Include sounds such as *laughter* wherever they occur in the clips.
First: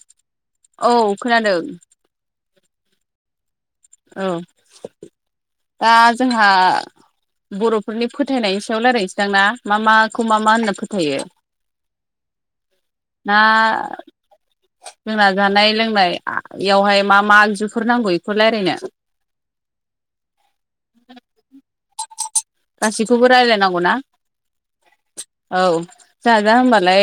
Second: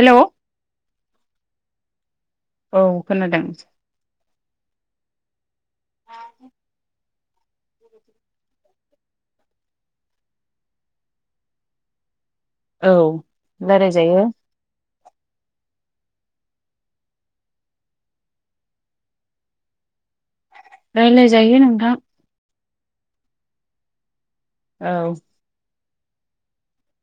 हेल' औ खोनादों औ खोनादों ओ दा जोंहा बर'फोरनि फोथायनायनि सायाव रायलायनोसैदांना मा माखौ मा मा होनना फोथायो औ ना रायलायजायो जोंना जानाय लोंनाय बेयावहाय मा मा आगजुफोर नांगौ बेखौ रायलायनो रायलाय जायो नोंथां गासैखौबो रायलायनांगौना औ जाहा दा होमबालाय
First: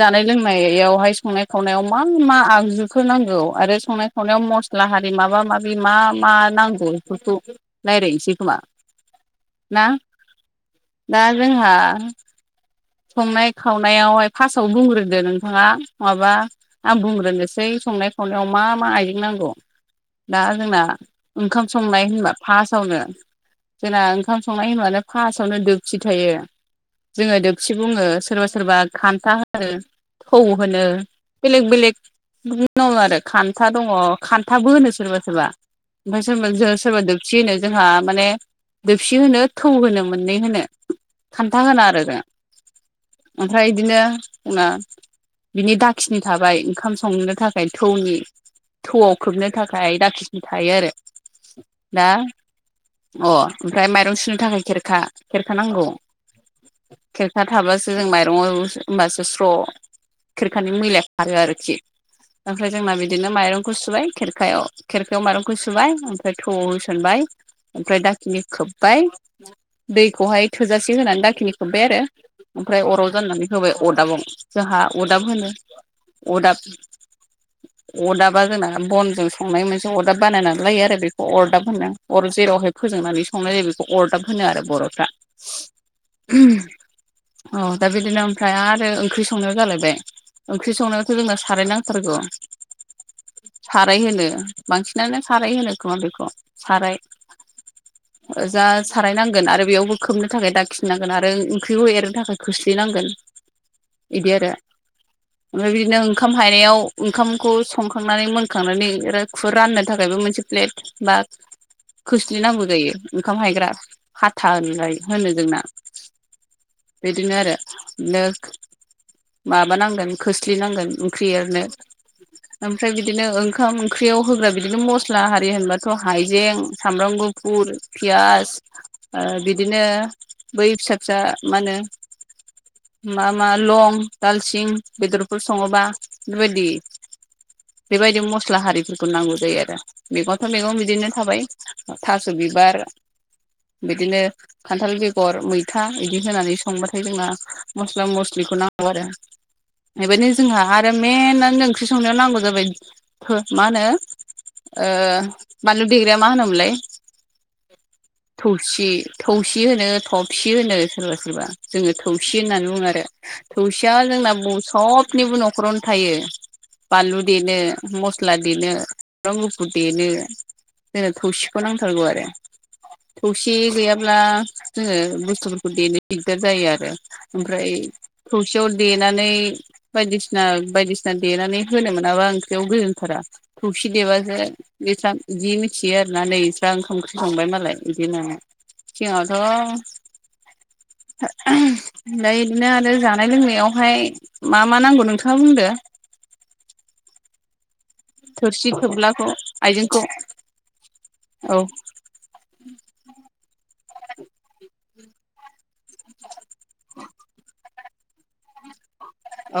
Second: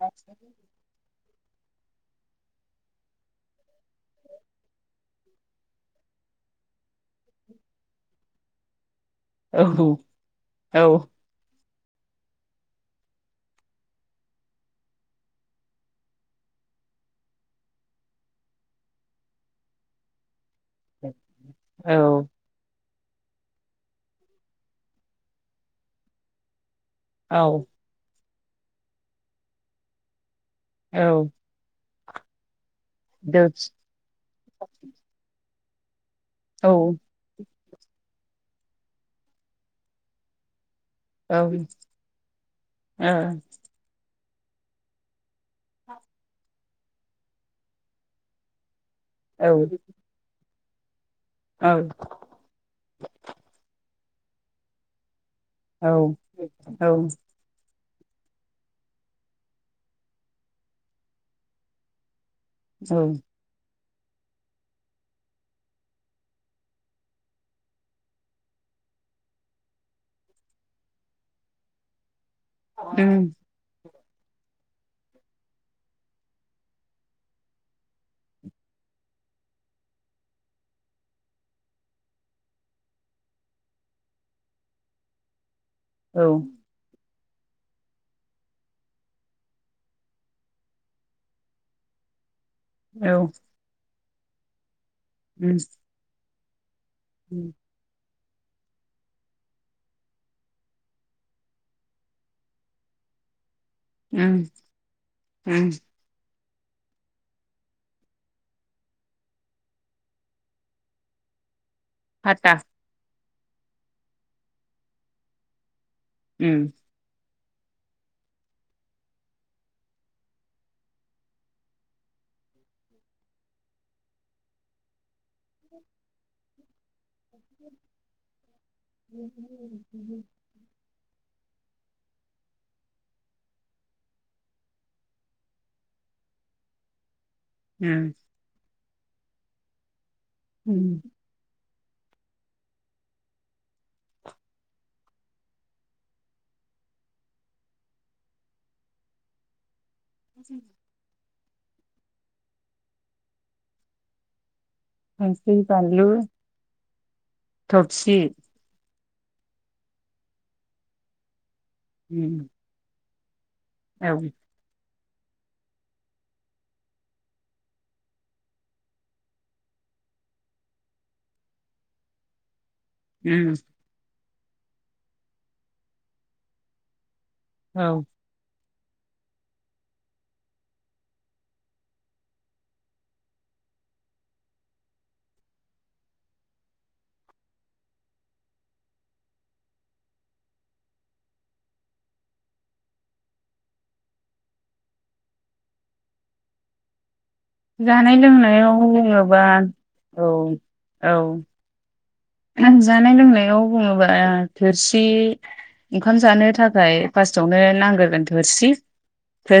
जानाय लोंनायावहाय संनाय खावनायाव मा मा आगजुफोर नांगौ आरो संनाय खावनायाव मस्ला हारि माबा माबि मा मा नांगौ बेफोरखौ' रायज्लायनोसै खोमा औ ना औ दा जोंहा संनाय खावनायावहाय फास्स्टआव बुंग्रोदो नोंथांङा नङाबा आं बुंग्रोनोसै संनाय खावनायाव मा मा आइजें नांगौ दा जोंना ओंखाम औ संनाय होनबा फास्स्टआवनो जोंना ओंखाम संनाय होनबानो फास्स्टआवनो दोबसि थायो जोङो औ दोबसि बुङो सोरबा सोरबा खान्था होनो थौ होनो बेलेग बेलेग बिदि दङ आरो खान्था दङ खान्थाबो होनो सोरबा सोरबा *unintelligible* सि नो जोंहा माने दोबसि होनो थौ होनो मोननै होनो खान्था होना आरो ओमफ्राय बिदिनो बिनि दाखिनि थाबाय ओंखाम संनो थाखाय थौनि थौआव खोबनो थाखाय दाखिनि थायो आरो दा अ ओमफ्राय माइरं सुनो थाखाय खेरखा औ औ खिरखा थाबासो जों माइरंआव होमबासो स्र' खिरखानि मैलाया खारो आरोखि ओमफ्राय जोंना बिदिनो माइरंखौ सुबाय खेरखा खायाव खेरखायाव माइरंखौ सुबाय ओमफ्राय थौआव होसनबाय ओमफ्राय दाखिनि खोब्बाय दैखौहाय थोजासे होनानै दाखिनि खोब्बाय आरो ओमफ्राय अराव जाननानै होबाय अरदाबाव जोंहा अरदाब होनो अरदाब अदाबा जोंना बनजों संनाय मोनसे अरदाब बानायनानै लायो आरो बेखौ अरदाब होनो अर जेरावहाय फोजोंनानै संनाय जायो बेखौ अरदाब होनो आरो बर'फ्रा औ औ दा बिदिनो ओमफ्राय आरो ओंख्रि संनायाव जालायबाय ओंख्रि संनायावथ' जोंना साराय नांथारगौ औ साराय होनो बांसिनानो साराय होनो खोमा बेखौ साराय उम जा सारायनांगोन आरो बेयावबो खोबनो थाखाय दाखिनांगोन आरो ओंख्रिखौ एरनो थाखाय खोस्लिनांगोन बिदि आरो ओमफ्राय बिदिनो ओंखाम हायनायाव ओंखामखौ संखांनानै मोनखांनानै खुर राननो थाखायबो मोनसे प्लेट बा हाथा खोस्लिनांगौ जायो ओंखाम हायग्रा हाथा होन होनो जोंना उम बिदिनो आरो दा माबा नांगोन खोस्लि नांगोन ओंख्रि एरनो ओमफ्राय बिदिनो ओंखाम ओंख्रियाव होग्रा बिदिनो मस्ला आरारि होनबाथ' हाइजें सामब्राम गुफुर गुरु फियास बिदिनो बै फिसा जा मा होनो मा मा लं दालसिं बेदरफोर सङोबा बेबायदि बेबायदि मस्ला हारिफोरखौ नांगौ जायो आरो मैगंथ' मैगं बिदिनो थाबाय थास' बिबार बिदिनो खान्थाल बेगर मैथा था बिदि होनानै संबाथाय जोंना मस्ला मस्लिखौ नांगौ आरो बेबायदिनो जोंहा आरो मेेनानो ओंख्रि संनायाव नांगौ जाबाय मा होनो बानलु देग्राया मा होनोमलाय थबसि थौसि थौसि होनो थफसि होनो सोरबा सोरबा जोङो थौसि उम होननानै बुङो आरो थौसिया औ उम जोंना ब सबनिबो न'खरावनो थायो बानलु देनो मस्ला देनो सामषब्राम गुफुर देनो जोंनो थौसिखौ नांथारगौ आरो थौसि गैयाब्ला जोङो बुस्थुफोरखौ देनो दिगदार जायो आरो ओमफ्राय औ थौसियाव देनानै बायदिसिना बायदिसिना देनानै होनो मोनाबा ओंख्रियाव गोजोनथारा थौखि देबासो बिस्रा बिदि मिथियो आरोना नै बिस्रा ओंखाम ओंख्रि संबाय मालाय बिदि होननानै सिगांङावथ ओमफ्राय बिदिनो आरो जानाय लोंनायावहाय मा मा नांगौ नोंथाङा बुंदो जानाय थोरसि लोंनायाव थोब्लाखौ जेन'बा आइजेंखौ औ औ आं जानाय लोंनायाव बुङोबा थोरसि ओंखाम जानो थाखाय फार्स्टआवनो नांग्रोगोन थोरसि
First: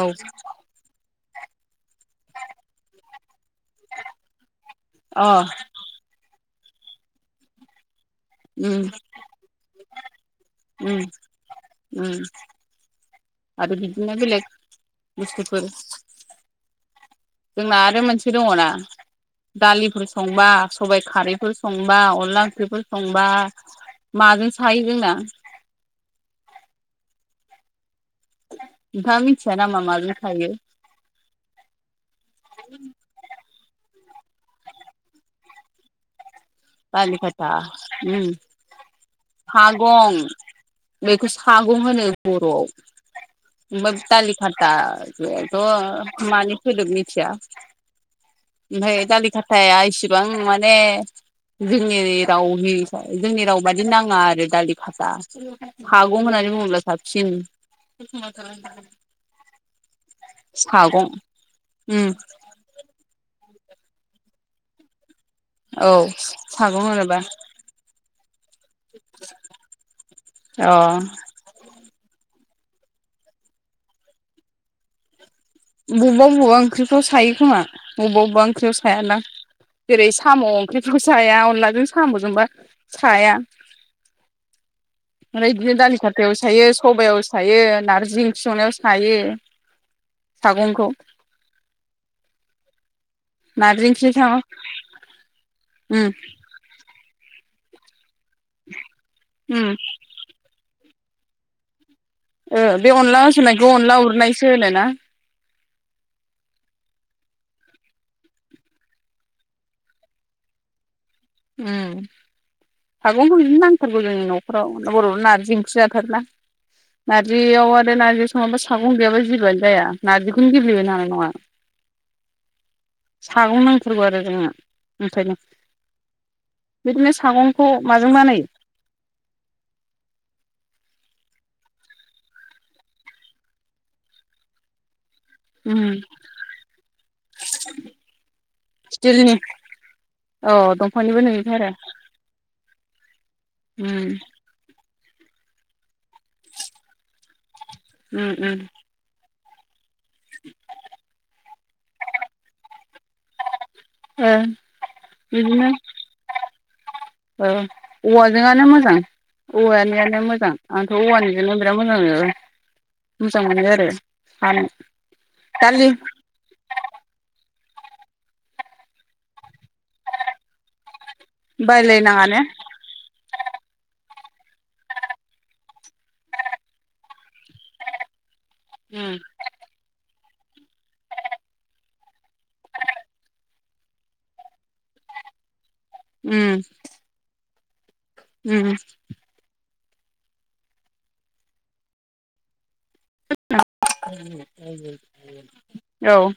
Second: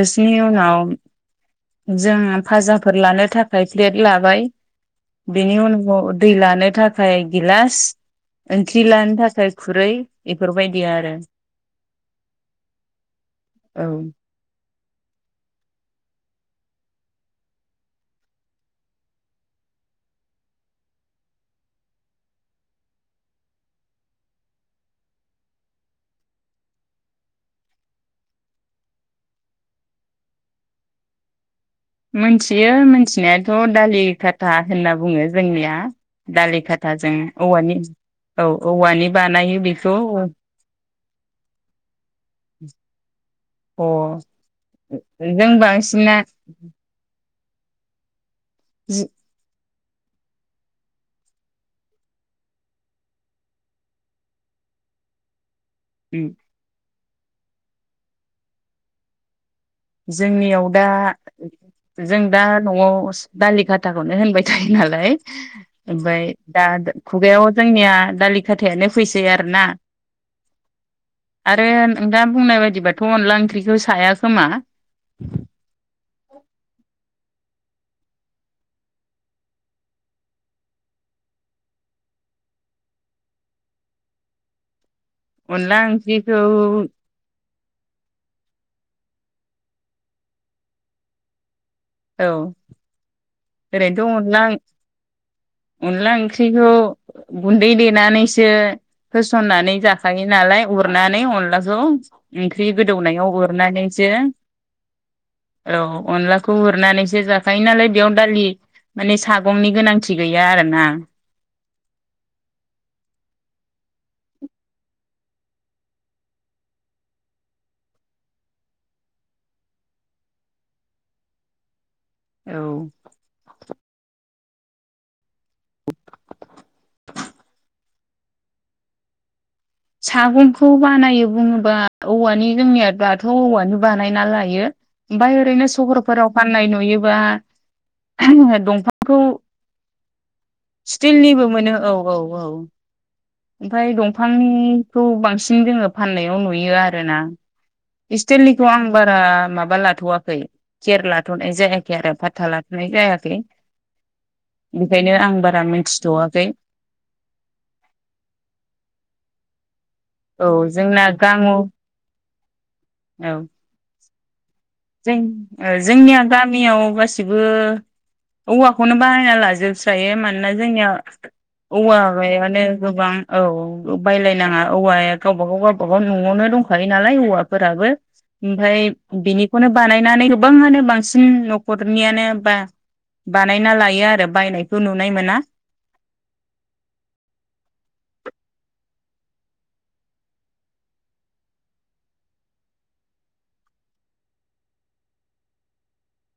औ उनाव जों फाजाफोर लानो थाखाय प्लेट लाबाय अ बेनि उनाव दै लानो थाखाय गिलास उम ओंख्रि लानो थाखाय खुरै बेफोरबायदि उम आरो उम आरो औ बिदिना बेलग बुसथुफोर जोंना आरो मोनसे दङना दालिफोर संबा सबायाइ खारैफोर संबा अनला ओंख्रिफोर संबा माजों सायो जोंना नोंथांङा मिथिया नामा माजों सायो मोनथियो मिथिनायाथ' दालि खाथा होनना बुङो जोंनिया दालि खाथा दा जोंङ दालि खाथा औवानि उम औ औवानि बानायो बेखौ सागं बेखौ सागं होनो बर'आव अ दालि जों खाथायाथ' बांसिना मानि सदोब मिथिया ओमफ्राय दालि खाथाया इसिबां माने जोंनि रावनि जोंनि राव बादि नाङा आरो दालि खाथा सागं होननानै बुंङोब्ला साबसिन जोंनियाव दा सागं उम जों दा न'आव दालि खााटाखौनो होनबाय थायो नालाय *inaudible* ओमफ्राय दा सागं होनोबा खुगायाव जोंनिया दालि खाथायानो फैसै आरो ना अ आरो नों दा बुंनाय बायदिबाथ' अनला ओंख्रिखौ साया खोमा बबेबा बबेबा ओंख्रिफ्राव सायो खोमा बबेबा बबेबा ओंख्रियाव सायानदां जेरै साम' ओंख्रिफोरखौ साया अनलाजों साम'जोंबा साया ओमफ्राय बिदिनो अनला दालि खाथायाव ओंख्रिखौ सायो सबायाव सायो सायो नारजि ओंख्रि संनायाव सायो सागंखौ औ नारजि ओरैनोथ' ओंख्रि सागं अनला उम अनला ओंख्रै बेखौ गुन्दै देनानैसो उम होसननानै जाखायो जायो नालाय उरनानै अनलाखौ ओ ओंख्रि बे अनला गोदौनायाव होसननायखौ अनला उरनानैसो उरनायसो होनो ना औ अनलाखौ खौ उरनानैसो जाखायो नालाय बेयाव दालि माने सागंनि गोनांथि गैया आरो ना उम सागंखौ बिदिनो नांथारगौ जोंनि नखराव बर'फ्रा नारजि ओंख्रि जाथारोना नारजियाव आरो नारजि सङाबा सागं गैयाबा जेबोआनो जाया नारजिखौनो गेबले होनो नङा *inaudible* औ सागं नांथारगौ आरो जोनो ओंखायनो *inaudible* बिदिनो सागंखौ माजों बानायो सागंखौ बानायो बुङोबा औवानि जोंनिया दाथ' औवानि बानायना लायो ओमफफ्राय ओरैनो उम सहरफोराव फाननाय नुयोबा दंफांखौ स्टिलनि औ दंफांनिबो स्टिलनिबो नुयोथ' आरो मोनो औ औ औ ओमफ्राय उम दंफां खौ बांसिन जोङो फाननायाव नुयो आरोना उम उम इस्टेलिखौ आं बारा माबा लाथ'वाखै खेर लाथ'नाय जायाखै आरो फाथथा लाथ'नाय जायाखै ओ बेखायनो आं बारा बिदिनो मिथिथ'वाखै औ औवाजोंआनो मोजां औवानियानो बिराद औ मोजां आंथ' जोंना गामु औवानिजोंनो बिराद मोजां औ मोजां मोनो आरो हानो जों दालि जोंनिया गामियाव गासिबो औवाखौनो बाहायना लाजोबस्रायो मानोना जोंनिया बायलायनाङा ने औवायानो गोबां औ बायलायनाङा औवाया गावबा गाव गावबाागाव न'आवनो दंखायो नालाय औवाफोराबो ओमफ्राय उम बिनिखौनो बानायनानै गोबाङानो बांसिन न'खरनियानो बा बानायना लायो आरो बायनायखौ नुनाय मोना उम उम औ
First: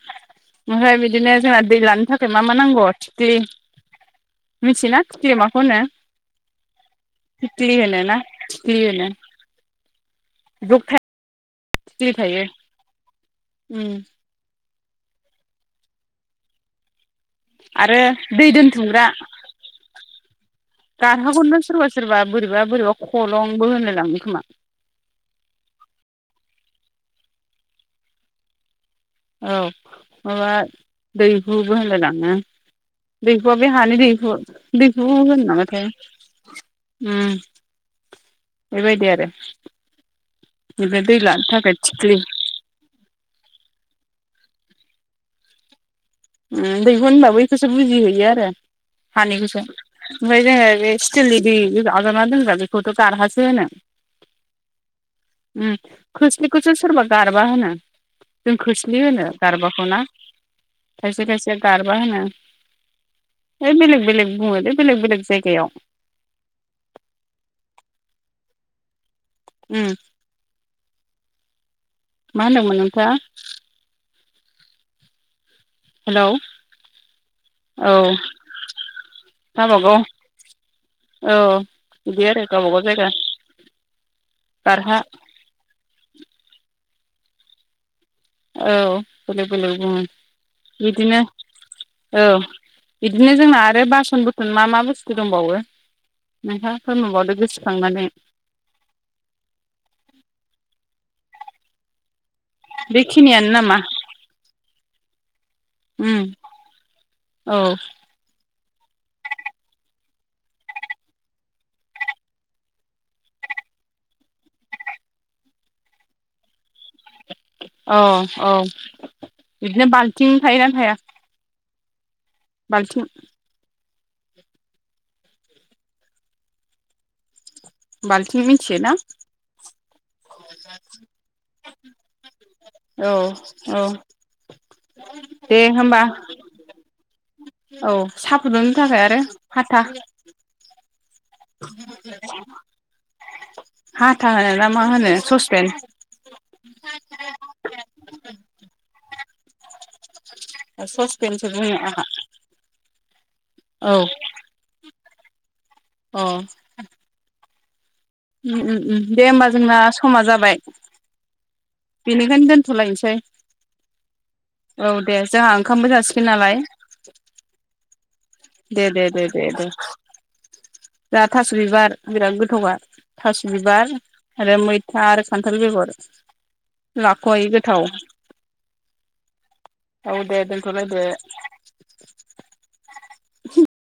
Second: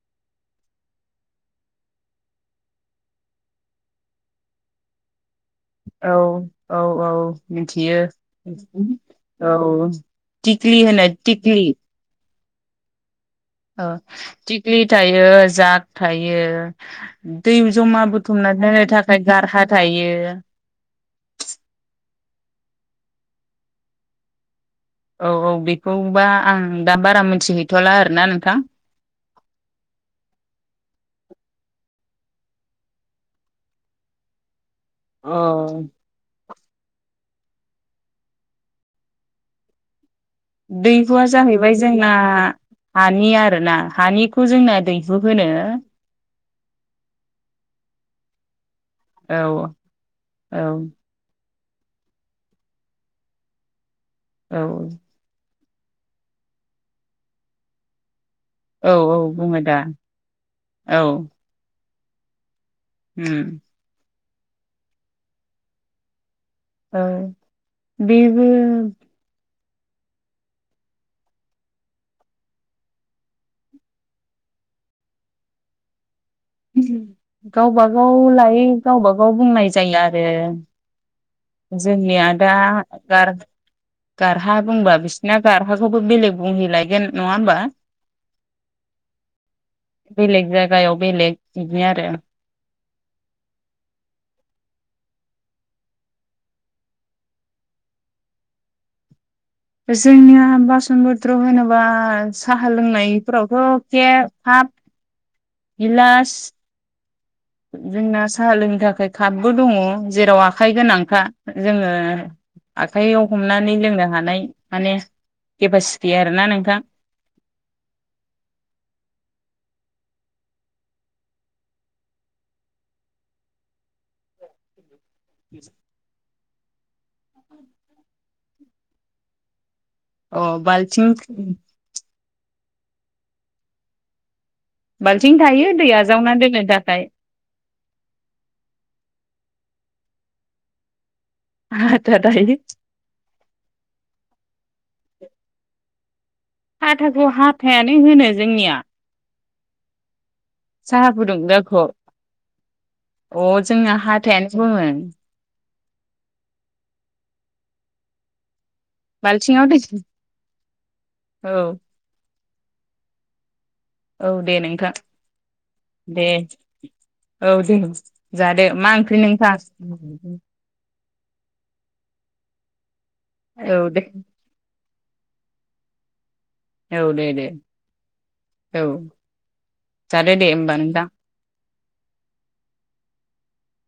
ओमफ्राय बिदिनो जोंना दै लानो थाखाय मा मा नांगौ थिकलि मिथियोना थिकलिया माखौ होनो औ औ औ थिख्लि मिथियो होनो ना थिख्लि होनो औ थिकलि होनो थिकलि थिखलि थायो औ उम थिग्लि थायो जाग थायो दै आरो जमा दै बुथुमनानै होनो दोनथुमग्रा थाखाय गारहा थायो दारहागौनो सोरबा सोरबा बोरैबा बोरैबा खलंबो होनलायलांङो खोमा औ औ बेखौबा आं दा बारा मोनथिहैथ'ला आरोना नोंथां औ माबा दैहुबो होनलायलाङो बिखुआ बे हानिु दिहु बेखो होनो नामाथाइ उम बेबायदि आरो ओमफ्राय दै दैहुआ लानो जाहैबाय थाखाय जोंना थिख्लि हानि आरो ना हानिखौ जोंना दैहु होनो दैहुन होनबो बेखौसो बुजिहैयो आरो औ हानिखौसो ओमफ्राय औ जोङो बे आजावना दोनग्रा बेखौथ' गारहासो होनो औ खोस्लिखौसो सोरबा गारबा होनो जों औ खोस्लि होनो बुङो दा गारबाखौ ना औ खायसे खायसेया गारबा होना उम है बेलेग बेलेग बुंङो बेलेग जायगायाव औ बेबो उम मा होनदोंमोन नोंथाङा हेलौ गावबा औ गाव लायै गावबागाव बुंनाय जायो गावबागाव आरो औ बिदि जोंनिया आरो दा गावबागाव जायगा गार गारहा बुंबा बिसिना गारहाखौबो बेलेग बुंहैलायगोन नङा होमबा औ बेलेग बेलेग बुङो बेलेग जायगायाव बिदिनो बेलेग बिदि आरो औ बिदिनो जोंना आरो बासन बुरथन मा मा बुस्थु दंबावो नोंहा फोरमाबावदो गोसोखांनानै जोंनिया बासन बुत्र होनेनबा साहा बेखिनियानो नामा लोंनायफोरावथ' एखे खाफ उम गिलास औ जोंना साहा लोनि थाखाय कापबो दङ जेराव आखाइ गोनांखा जोङो आखाइयाव हमनानै लोंनो हानाय माने केपासिटि आरोना नोंथां औ औ बिदिनो बाल्थिं थायोना थाया बाल्थिं बि *unintelligible* बाल्टिनि मिथियो ना अ बालथिं औ औ बालथिं दे थायो दै होमबा आजावनानै दोननो थाखाय औ साहा फुदुंनो थाखाय आरो हाथा हाथा थायो हाथा होनो ना मा होनो ससपेन आटाखौ हाथायानो होनो जोंनिया *inaudible* साहा फुदुं बुङो ग्राखौ आंहा अ औ जोंना हाथायानो बुङो अ उम उम दे होमबा बाल्थिङाव दै जोंना समा जाबाय औ बेनिखायनो दोनथ'लायनोसै औ दे औ नोंथां दे जोंहा ओंखामबो दे जासिगोन नालाय औ दे जादो मा ओंख्रि नोंथां जाहा थास' बिबार बिराद गोथौबा थास' औ बिबार दे आरो मैथा आरो खान्थाल बेगर औ दे दे लाखहायि गोथाव औ औ जादो दे होमबा दोनथ'लायदो नोंथां। *inaudible*